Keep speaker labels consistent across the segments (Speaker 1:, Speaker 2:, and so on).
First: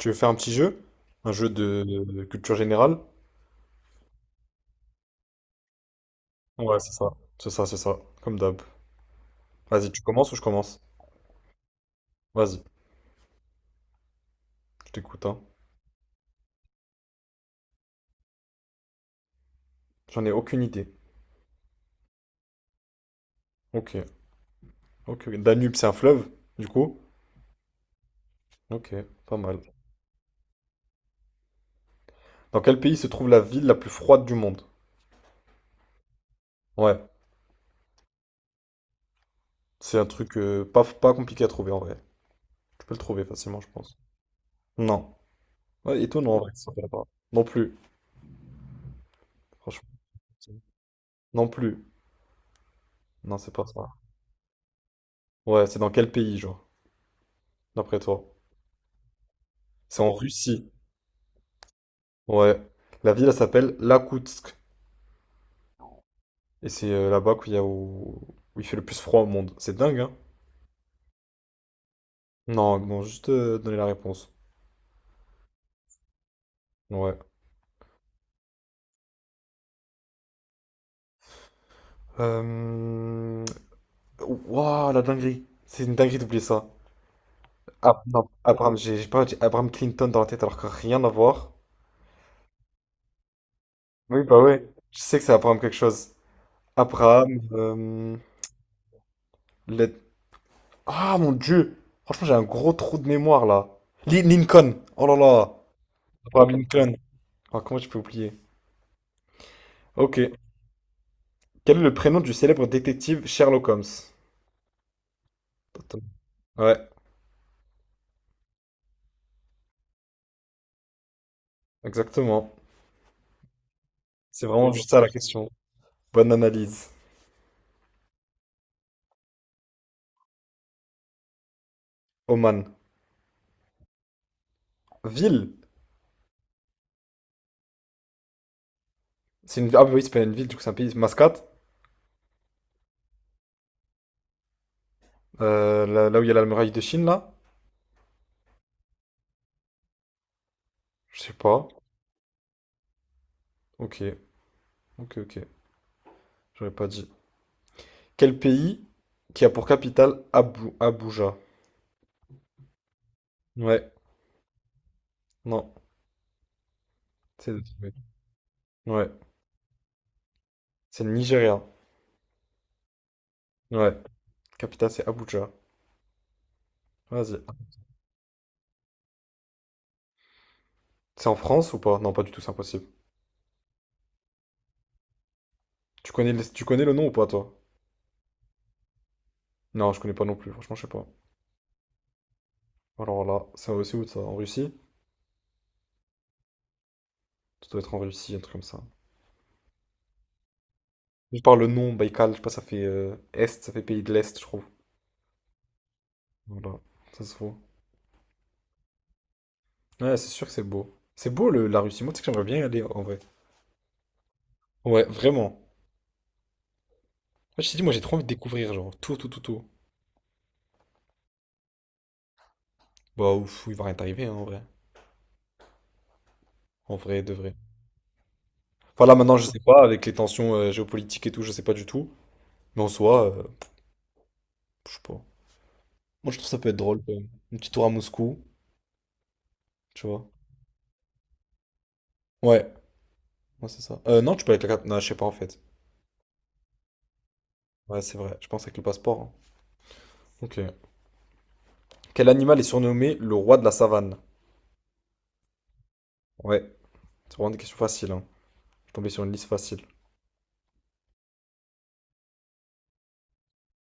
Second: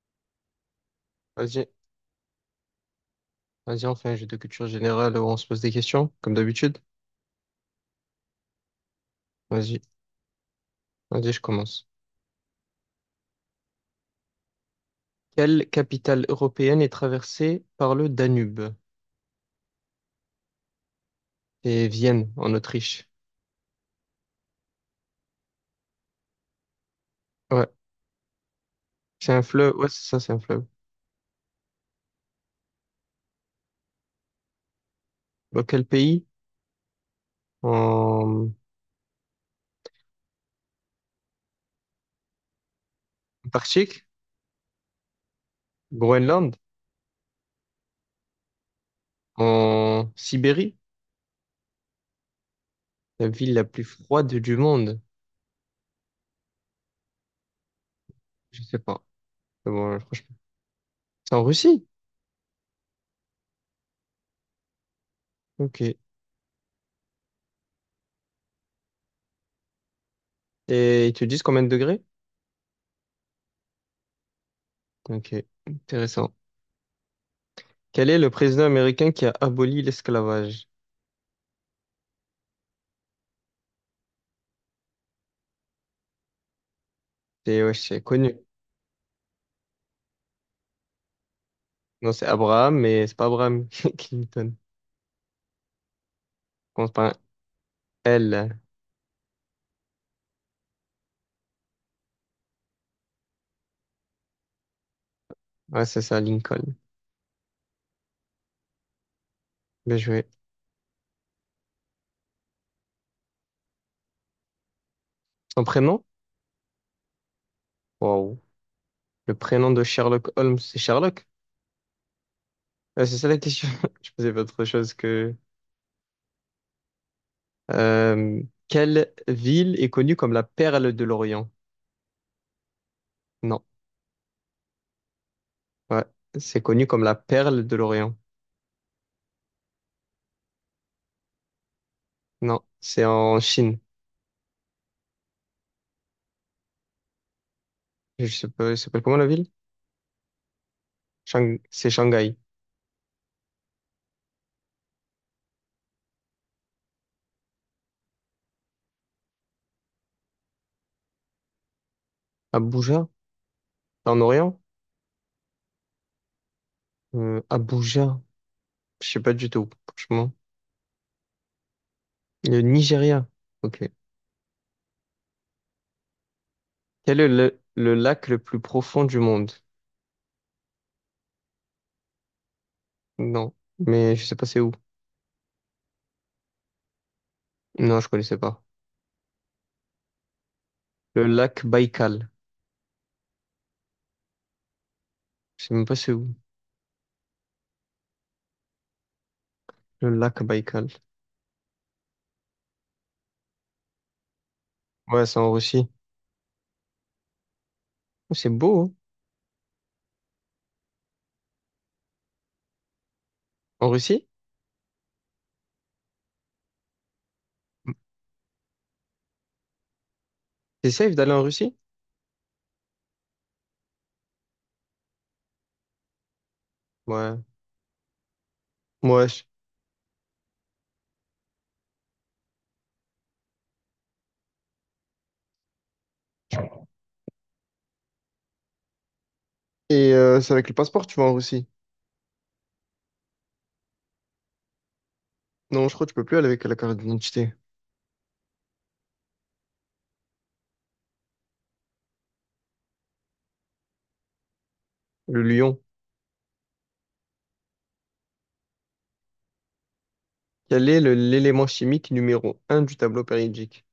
Speaker 1: Tu veux faire un petit jeu? Un jeu
Speaker 2: Vas-y,
Speaker 1: de culture générale?
Speaker 2: vas-y, on fait un jeu de culture générale où on se pose des questions, comme d'habitude.
Speaker 1: Ouais, c'est ça. C'est ça, c'est ça. Comme d'hab.
Speaker 2: Vas-y,
Speaker 1: Vas-y, tu commences ou je commence?
Speaker 2: vas-y, je commence.
Speaker 1: Vas-y, je t'écoute, hein.
Speaker 2: Quelle capitale européenne est traversée par le Danube?
Speaker 1: J'en ai aucune idée.
Speaker 2: C'est Vienne, en Autriche.
Speaker 1: Ok, ok. Ok. Danube, c'est un fleuve, du coup?
Speaker 2: Ouais,
Speaker 1: Ok,
Speaker 2: c'est
Speaker 1: pas
Speaker 2: un
Speaker 1: mal.
Speaker 2: fleuve. Ouais, c'est ça, c'est un fleuve.
Speaker 1: Dans quel pays se trouve la ville la plus froide du monde?
Speaker 2: Dans quel pays?
Speaker 1: Ouais,
Speaker 2: En
Speaker 1: c'est un truc pas compliqué à trouver en vrai. Tu peux le trouver facilement, je pense.
Speaker 2: Antarctique?
Speaker 1: Non. Ouais, étonnant en vrai que
Speaker 2: Groenland?
Speaker 1: ça soit là-bas. Non plus, franchement.
Speaker 2: En Sibérie?
Speaker 1: Non plus.
Speaker 2: La
Speaker 1: Non,
Speaker 2: ville
Speaker 1: c'est
Speaker 2: la
Speaker 1: pas
Speaker 2: plus
Speaker 1: ça.
Speaker 2: froide du monde?
Speaker 1: Ouais, c'est dans quel pays, genre, d'après toi?
Speaker 2: Je sais pas. C'est bon,
Speaker 1: C'est en
Speaker 2: franchement,
Speaker 1: Russie.
Speaker 2: c'est en Russie?
Speaker 1: Ouais. La ville, elle s'appelle Iakoutsk.
Speaker 2: Ok.
Speaker 1: Et c'est là-bas qu'il y a où il fait le plus froid au monde. C'est dingue, hein?
Speaker 2: Et ils te disent combien de degrés?
Speaker 1: Non, non, juste donner la réponse.
Speaker 2: Ok, intéressant.
Speaker 1: Ouais.
Speaker 2: Quel est le président américain qui a aboli l'esclavage?
Speaker 1: Euh... Waouh, la dinguerie. C'est une dinguerie d'oublier ça.
Speaker 2: C'est ouais,
Speaker 1: Ah,
Speaker 2: c'est
Speaker 1: non,
Speaker 2: connu.
Speaker 1: Abraham, j'ai pas, j'ai Abraham Clinton dans la tête alors que rien à voir.
Speaker 2: Non, c'est Abraham, mais c'est pas Abraham
Speaker 1: Oui, bah
Speaker 2: Clinton.
Speaker 1: ouais. Je sais que c'est Abraham quelque chose.
Speaker 2: On commence par un
Speaker 1: Abraham,
Speaker 2: L.
Speaker 1: le- Ah, mon Dieu! Franchement, j'ai un gros trou de mémoire, là. Lincoln! Oh là là!
Speaker 2: Ouais, c'est ça,
Speaker 1: Abraham
Speaker 2: Lincoln.
Speaker 1: Lincoln. Ah, comment je peux oublier?
Speaker 2: Bien
Speaker 1: Ok.
Speaker 2: joué.
Speaker 1: Quel est le prénom du célèbre détective Sherlock Holmes?
Speaker 2: Son prénom?
Speaker 1: Attends. Ouais,
Speaker 2: Wow. Le prénom de Sherlock Holmes, c'est Sherlock?
Speaker 1: exactement.
Speaker 2: Ouais, c'est ça la question. Je pensais pas
Speaker 1: C'est
Speaker 2: autre
Speaker 1: vraiment juste
Speaker 2: chose
Speaker 1: ça la
Speaker 2: que...
Speaker 1: question. Bonne analyse.
Speaker 2: euh, quelle ville est connue comme la perle de l'Orient?
Speaker 1: Oman.
Speaker 2: Non.
Speaker 1: Ville.
Speaker 2: Ouais, c'est connu comme la perle de l'Orient.
Speaker 1: Ah bah oui, c'est pas une ville, du coup c'est un pays. Mascate.
Speaker 2: Non, c'est en Chine.
Speaker 1: Là où il y a la muraille de Chine, là?
Speaker 2: Je sais pas, ça s'appelle comment la ville?
Speaker 1: Je sais pas.
Speaker 2: C'est Shanghai.
Speaker 1: Ok, ok, ok. J'aurais pas dit. Quel pays qui a pour capitale Abuja?
Speaker 2: Abuja?
Speaker 1: Ouais,
Speaker 2: En Orient?
Speaker 1: non. C'est...
Speaker 2: Abuja?
Speaker 1: Ouais.
Speaker 2: Je sais pas du tout, franchement.
Speaker 1: C'est le Nigeria.
Speaker 2: Le Nigeria. Ok.
Speaker 1: Ouais. Capitale c'est Abuja.
Speaker 2: Quel est
Speaker 1: Vas-y.
Speaker 2: le lac le plus profond du monde?
Speaker 1: C'est en France ou pas? Non, pas du tout, c'est impossible.
Speaker 2: Non. Mais je sais pas c'est où.
Speaker 1: Tu connais, tu connais le nom ou pas, toi?
Speaker 2: Non, je connaissais pas.
Speaker 1: Non, je connais pas non plus, franchement, je sais pas.
Speaker 2: Le lac Baïkal.
Speaker 1: Alors là, ça aussi où ça? En Russie?
Speaker 2: Je sais même pas c'est où.
Speaker 1: Ça doit être en Russie, un truc comme ça.
Speaker 2: Le lac Baïkal.
Speaker 1: Je parle le nom, Baïkal, je sais pas, ça fait Est, ça fait pays de l'Est, je trouve.
Speaker 2: Ouais, c'est en Russie.
Speaker 1: Voilà, ça se voit.
Speaker 2: Oh, c'est beau, hein?
Speaker 1: Ouais, c'est sûr que c'est beau. C'est beau la Russie, moi tu sais que j'aimerais bien y aller en vrai.
Speaker 2: En Russie?
Speaker 1: Ouais, vraiment. Moi, je t'ai dit, moi j'ai trop envie de découvrir, genre, tout, tout, tout, tout.
Speaker 2: C'est safe d'aller en Russie?
Speaker 1: Bah ouf, il va rien t'arriver hein, en vrai. En vrai, de
Speaker 2: Ouais.
Speaker 1: vrai. Enfin là
Speaker 2: Ouais.
Speaker 1: maintenant, je sais pas, avec les tensions géopolitiques et tout, je sais pas du tout. Mais en soi, je sais pas. Moi je trouve ça peut être drôle quand même. Un petit tour à Moscou, tu
Speaker 2: Et
Speaker 1: vois.
Speaker 2: c'est avec le passeport, tu vas en Russie.
Speaker 1: Ouais. Ouais, c'est ça. Non, tu peux avec la carte. Non, je sais pas en fait.
Speaker 2: Non, je crois que tu peux plus aller avec la carte d'identité.
Speaker 1: Ouais, c'est vrai. Je pense avec le passeport. Hein. Ok. Quel animal est surnommé le roi de la savane?
Speaker 2: Le lion.
Speaker 1: Ouais, c'est vraiment des questions faciles. Hein. Je suis tombé sur une liste facile.
Speaker 2: Quel est l'élément chimique numéro un du tableau périodique?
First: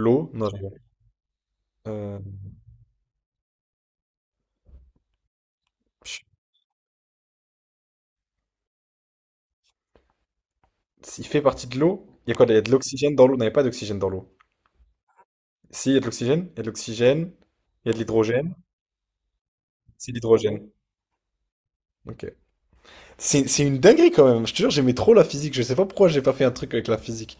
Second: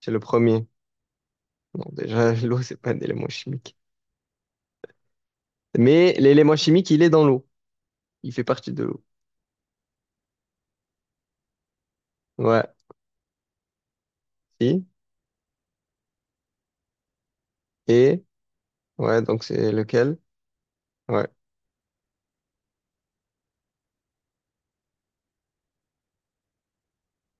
Speaker 2: C'est le
Speaker 1: Non, je
Speaker 2: premier.
Speaker 1: rigole.
Speaker 2: Non,
Speaker 1: Euh,
Speaker 2: déjà, l'eau, c'est pas un élément chimique. Mais
Speaker 1: je-
Speaker 2: l'élément chimique, il est dans l'eau. Il fait partie de l'eau.
Speaker 1: Il fait partie de l'eau? Il y a quoi? Il y a
Speaker 2: Ouais.
Speaker 1: de l'oxygène dans l'eau? Non, il n'y a pas d'oxygène dans l'eau.
Speaker 2: Si.
Speaker 1: Si, il y a de l'oxygène. Il y a de l'oxygène. Il y a de
Speaker 2: Et.
Speaker 1: l'hydrogène.
Speaker 2: Ouais, donc c'est
Speaker 1: C'est
Speaker 2: lequel?
Speaker 1: l'hydrogène.
Speaker 2: Ouais.
Speaker 1: Ok. C'est une dinguerie quand même. Je te jure, j'aimais trop la physique. Je sais pas pourquoi j'ai pas fait un truc avec la physique.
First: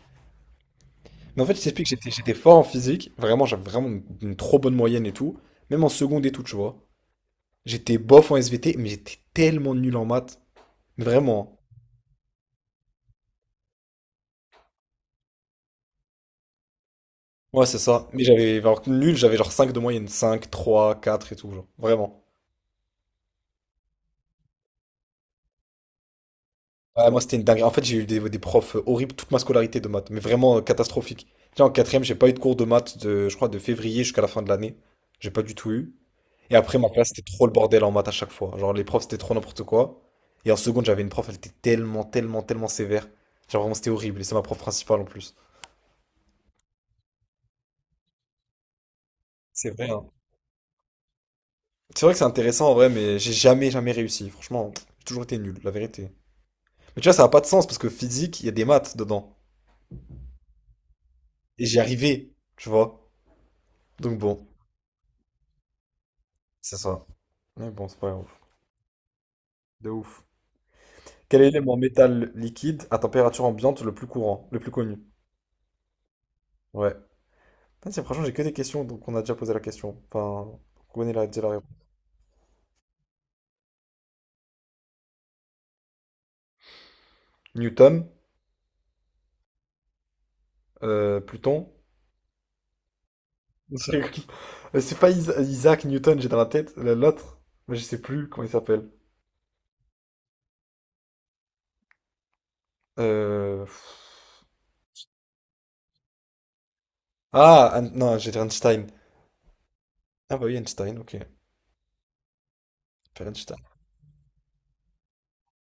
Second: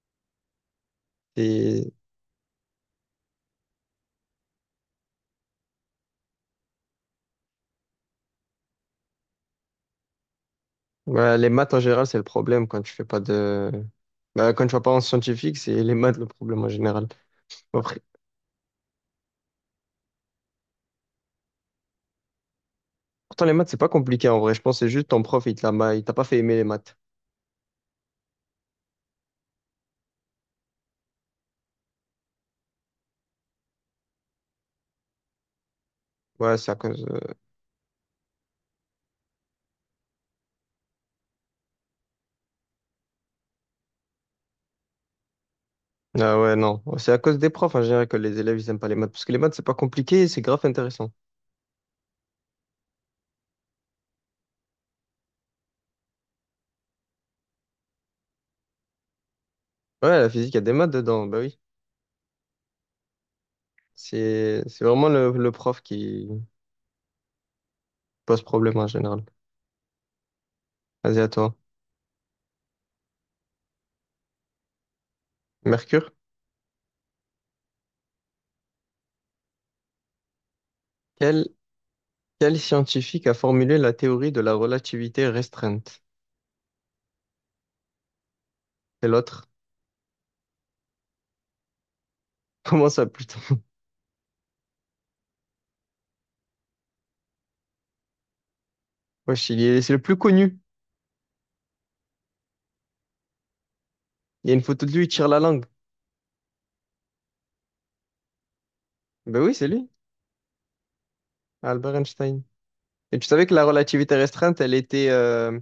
Speaker 1: Mais en fait, je t'explique,
Speaker 2: Et.
Speaker 1: j'étais fort en physique. Vraiment, j'avais vraiment une trop bonne moyenne et tout. Même en seconde et tout, tu vois. J'étais bof en SVT, mais j'étais tellement nul en maths.
Speaker 2: Ouais, les
Speaker 1: Vraiment.
Speaker 2: maths en général, c'est le problème quand tu fais pas de. Bah, quand tu vas pas en scientifique, c'est les maths le problème en général.
Speaker 1: Ouais, c'est
Speaker 2: Après,
Speaker 1: ça. Mais j'avais, alors que nul, j'avais genre 5 de moyenne. Cinq 3 4 et tout, genre. Vraiment.
Speaker 2: pourtant, les maths, c'est pas compliqué en vrai. Je pense que c'est juste ton prof, il te l'a ma- il t'a pas fait aimer les maths.
Speaker 1: Ouais, moi, c'était une dinguerie. En fait, j'ai eu des profs horribles toute ma scolarité de maths. Mais vraiment catastrophique. Tu sais, en quatrième, j'ai pas eu de cours de maths de, je crois, de février jusqu'à la fin de l'année. J'ai pas du tout eu. Et
Speaker 2: Ouais, c'est à
Speaker 1: après, ma
Speaker 2: cause.
Speaker 1: classe, c'était trop le bordel en maths à chaque fois. Genre, les profs, c'était trop n'importe quoi. Et en seconde, j'avais une prof, elle était tellement, tellement, tellement sévère. Genre, vraiment, c'était horrible. Et c'est ma prof principale en plus.
Speaker 2: Ah ouais, non. C'est à cause des profs en général que les élèves, ils aiment pas les maths. Parce que les maths, c'est
Speaker 1: C'est
Speaker 2: pas
Speaker 1: vrai. Voilà.
Speaker 2: compliqué, et c'est grave intéressant.
Speaker 1: C'est vrai que c'est intéressant en vrai, mais j'ai jamais, jamais réussi. Franchement, j'ai toujours été nul, la vérité. Mais tu vois, ça n'a pas de sens parce que physique, il y a des maths dedans.
Speaker 2: Ouais, la physique, il y a des maths dedans. Bah oui.
Speaker 1: Et j'y arrivais, tu vois. Donc bon,
Speaker 2: C'est vraiment le prof qui
Speaker 1: c'est ça. Mais bon, c'est pas grave.
Speaker 2: pose problème en général.
Speaker 1: De ouf.
Speaker 2: Vas-y, à
Speaker 1: Quel est
Speaker 2: toi.
Speaker 1: l'élément métal liquide à température ambiante le plus courant, le plus connu?
Speaker 2: Mercure?
Speaker 1: Ouais. Ah, franchement, j'ai que des questions, donc on a déjà posé la question. Enfin, on connaît la, déjà
Speaker 2: Quel
Speaker 1: la réponse.
Speaker 2: Quel scientifique a formulé la théorie de la relativité restreinte?
Speaker 1: Newton,
Speaker 2: C'est l'autre.
Speaker 1: Pluton.
Speaker 2: Comment ça, plutôt?
Speaker 1: Je rigole. C'est pas Isaac Newton, j'ai dans la tête l'autre, mais je sais plus comment il s'appelle.
Speaker 2: Wesh, il est- c'est le plus connu.
Speaker 1: Euh,
Speaker 2: Il y a une photo de lui, il tire la langue.
Speaker 1: Ah, non, j'ai dit Einstein.
Speaker 2: Ben oui, c'est lui,
Speaker 1: Ah bah oui, Einstein, ok.
Speaker 2: Albert Einstein. Et tu
Speaker 1: Faire
Speaker 2: savais que
Speaker 1: Einstein.
Speaker 2: la relativité restreinte, elle était,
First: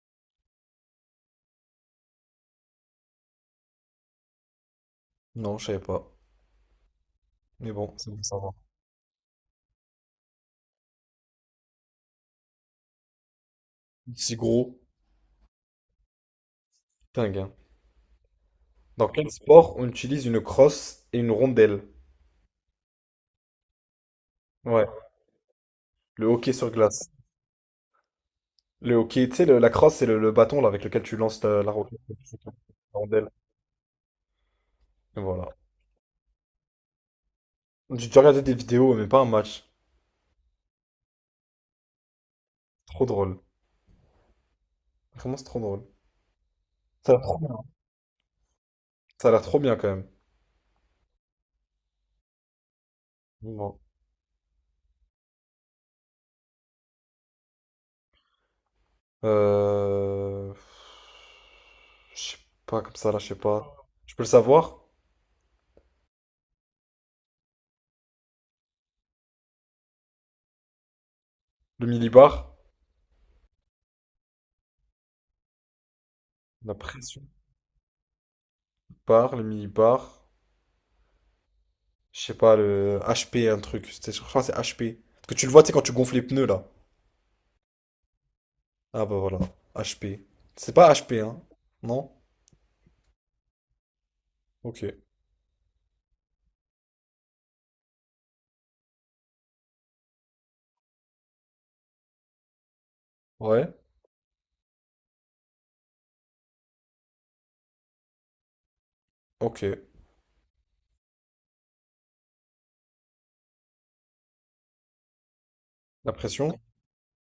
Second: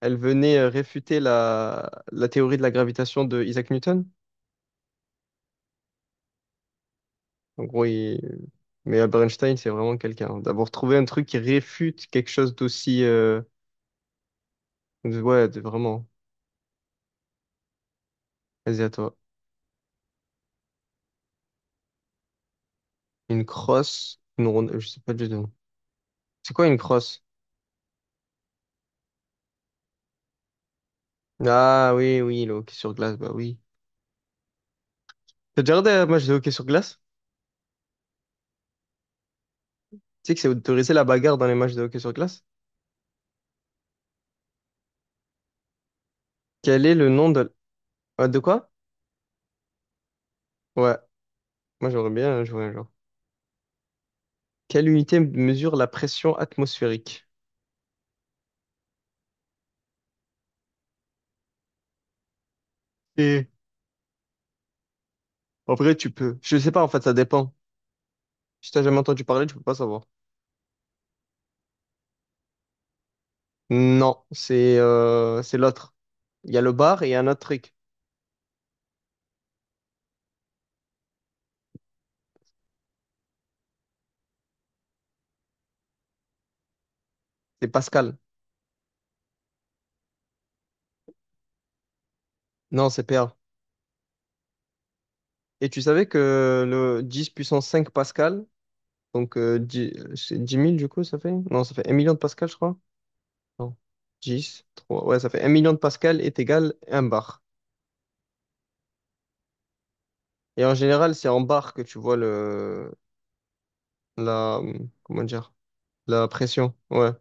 Speaker 2: elle venait réfuter la théorie de la gravitation de Isaac Newton?
Speaker 1: Non, je savais pas.
Speaker 2: En
Speaker 1: Mais
Speaker 2: gros,
Speaker 1: bon, c'est bon, ça
Speaker 2: il-
Speaker 1: va.
Speaker 2: mais Albert Einstein, c'est vraiment quelqu'un. D'avoir trouvé un truc qui réfute quelque chose d'aussi,
Speaker 1: Si gros,
Speaker 2: ouais, vraiment.
Speaker 1: dingue. Hein.
Speaker 2: Vas-y, à
Speaker 1: Dans
Speaker 2: toi.
Speaker 1: quel sport on utilise une crosse et une rondelle?
Speaker 2: Une crosse, une ronde, je
Speaker 1: Ouais,
Speaker 2: sais pas du tout.
Speaker 1: le
Speaker 2: C'est
Speaker 1: hockey
Speaker 2: quoi
Speaker 1: sur
Speaker 2: une
Speaker 1: glace.
Speaker 2: crosse?
Speaker 1: Le hockey, tu sais, la crosse, c'est le bâton là, avec lequel tu lances la
Speaker 2: Ah
Speaker 1: roquette,
Speaker 2: oui, oui, le hockey sur
Speaker 1: la
Speaker 2: glace,
Speaker 1: rondelle.
Speaker 2: bah oui.
Speaker 1: Voilà.
Speaker 2: T'as déjà regardé un match de hockey sur glace?
Speaker 1: J'ai déjà regardé des vidéos, mais pas un match.
Speaker 2: Tu sais que c'est autorisé la bagarre dans les matchs de hockey sur glace?
Speaker 1: Trop drôle. Vraiment, c'est trop drôle.
Speaker 2: Quel est le
Speaker 1: Ça a l'air
Speaker 2: nom
Speaker 1: trop
Speaker 2: de...
Speaker 1: bien.
Speaker 2: Ah, de quoi?
Speaker 1: Ça a l'air trop bien quand même.
Speaker 2: Ouais, moi j'aimerais bien jouer un jour.
Speaker 1: Bon.
Speaker 2: Quelle unité mesure la pression atmosphérique?
Speaker 1: Euh... Je sais pas, comme ça là, je sais
Speaker 2: Et
Speaker 1: pas. Je peux le savoir?
Speaker 2: en vrai, tu peux. Je sais pas, en fait, ça dépend. Si t'as jamais entendu parler, tu peux pas savoir.
Speaker 1: Le millibar?
Speaker 2: Non, c'est l'autre. Il y a le
Speaker 1: La
Speaker 2: bar et il y a
Speaker 1: pression
Speaker 2: un autre truc.
Speaker 1: par, le millibar. Je sais pas, le HP, un truc. Je crois que c'est HP. Parce que tu le vois, tu sais, quand tu gonfles les pneus là.
Speaker 2: C'est Pascal.
Speaker 1: Ah bah voilà. HP. C'est pas HP, hein? Non?
Speaker 2: Non, c'est PA.
Speaker 1: Ok.
Speaker 2: Et tu savais que le 10 puissance 5 Pascal, donc, c'est 10 000 du coup, ça fait? Non, ça fait 1 million de pascal, je crois.
Speaker 1: Ouais.
Speaker 2: Non. Dix trois, ouais, ça fait un million de pascal est égal à un bar.
Speaker 1: Ok.
Speaker 2: Et en général, c'est en bar que tu vois le, la, comment dire,
Speaker 1: La
Speaker 2: la
Speaker 1: pression?
Speaker 2: pression. Ouais.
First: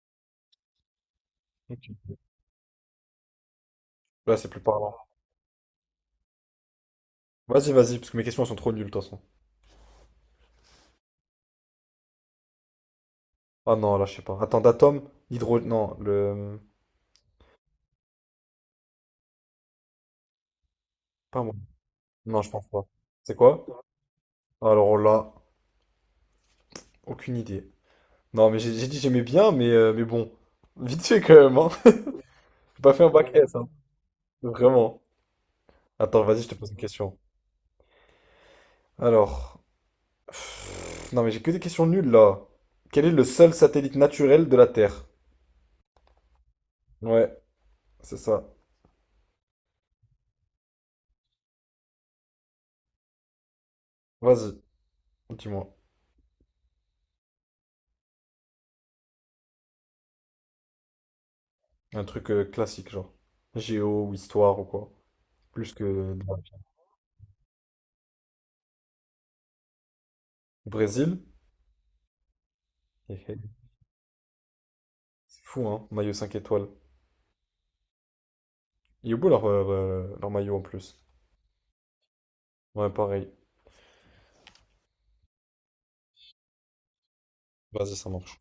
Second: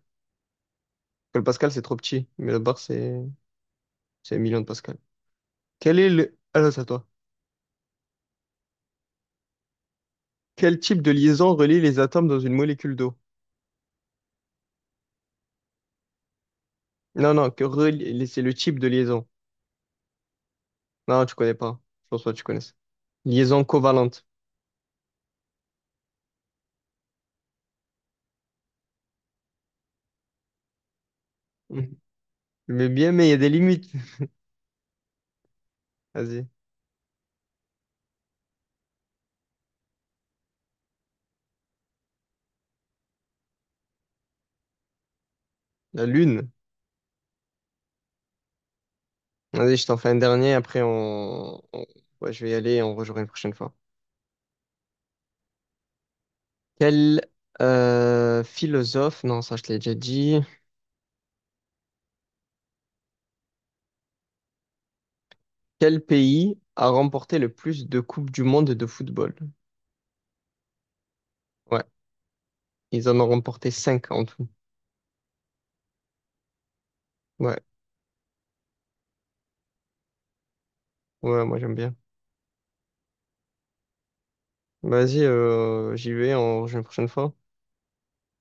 Speaker 2: Que le pascal, c'est trop petit, mais le bar, c'est
Speaker 1: Là,
Speaker 2: 1
Speaker 1: c'est
Speaker 2: million
Speaker 1: plus
Speaker 2: de
Speaker 1: parlant.
Speaker 2: pascal. Quel est le, alors, c'est à toi.
Speaker 1: Vas-y, vas-y, parce que mes questions elles sont trop nulles de toute façon.
Speaker 2: Quel type de liaison relie les atomes dans une molécule d'eau?
Speaker 1: Ah non, là, je sais pas. Attends, d'atome, Non.
Speaker 2: Non, non, c'est le type de liaison. Non, tu
Speaker 1: Pas
Speaker 2: connais
Speaker 1: moi.
Speaker 2: pas. Je pense pas que
Speaker 1: Non,
Speaker 2: tu
Speaker 1: je pense
Speaker 2: connaisses.
Speaker 1: pas. C'est
Speaker 2: Liaison
Speaker 1: quoi?
Speaker 2: covalente.
Speaker 1: Alors là, aucune idée. Non, mais j'ai dit j'aimais bien, mais bon. Vite fait quand même, hein.
Speaker 2: Mhm.
Speaker 1: J'ai
Speaker 2: Mais
Speaker 1: pas fait
Speaker 2: bien,
Speaker 1: un
Speaker 2: mais il
Speaker 1: bac
Speaker 2: y a des
Speaker 1: S, hein.
Speaker 2: limites.
Speaker 1: Vraiment. Attends, vas-y,
Speaker 2: Vas-y.
Speaker 1: je te pose une question. Alors, non, mais j'ai que des questions nulles, là. Quel est le seul satellite naturel de la Terre?
Speaker 2: La lune.
Speaker 1: Ouais, c'est ça.
Speaker 2: Vas-y, je t'en fais un dernier, après ouais, je vais y aller et on rejouera une prochaine fois.
Speaker 1: Vas-y, dis-moi.
Speaker 2: Quel philosophe, non, ça je te l'ai déjà dit.
Speaker 1: Un truc classique, genre. Géo ou histoire ou quoi. Plus
Speaker 2: Quel
Speaker 1: que...
Speaker 2: pays a remporté le plus de coupes du monde de football?
Speaker 1: Brésil?
Speaker 2: Ouais, ils en
Speaker 1: Hé,
Speaker 2: ont
Speaker 1: hé.
Speaker 2: remporté 5 en tout.
Speaker 1: C'est fou, hein, maillot 5 étoiles.
Speaker 2: Ouais,
Speaker 1: Il est beau leur maillot en plus.
Speaker 2: ouais, moi j'aime bien.
Speaker 1: Ouais, pareil.
Speaker 2: Vas-y, j'y vais, on rejoue une prochaine fois.
Speaker 1: Vas-y, ça marche.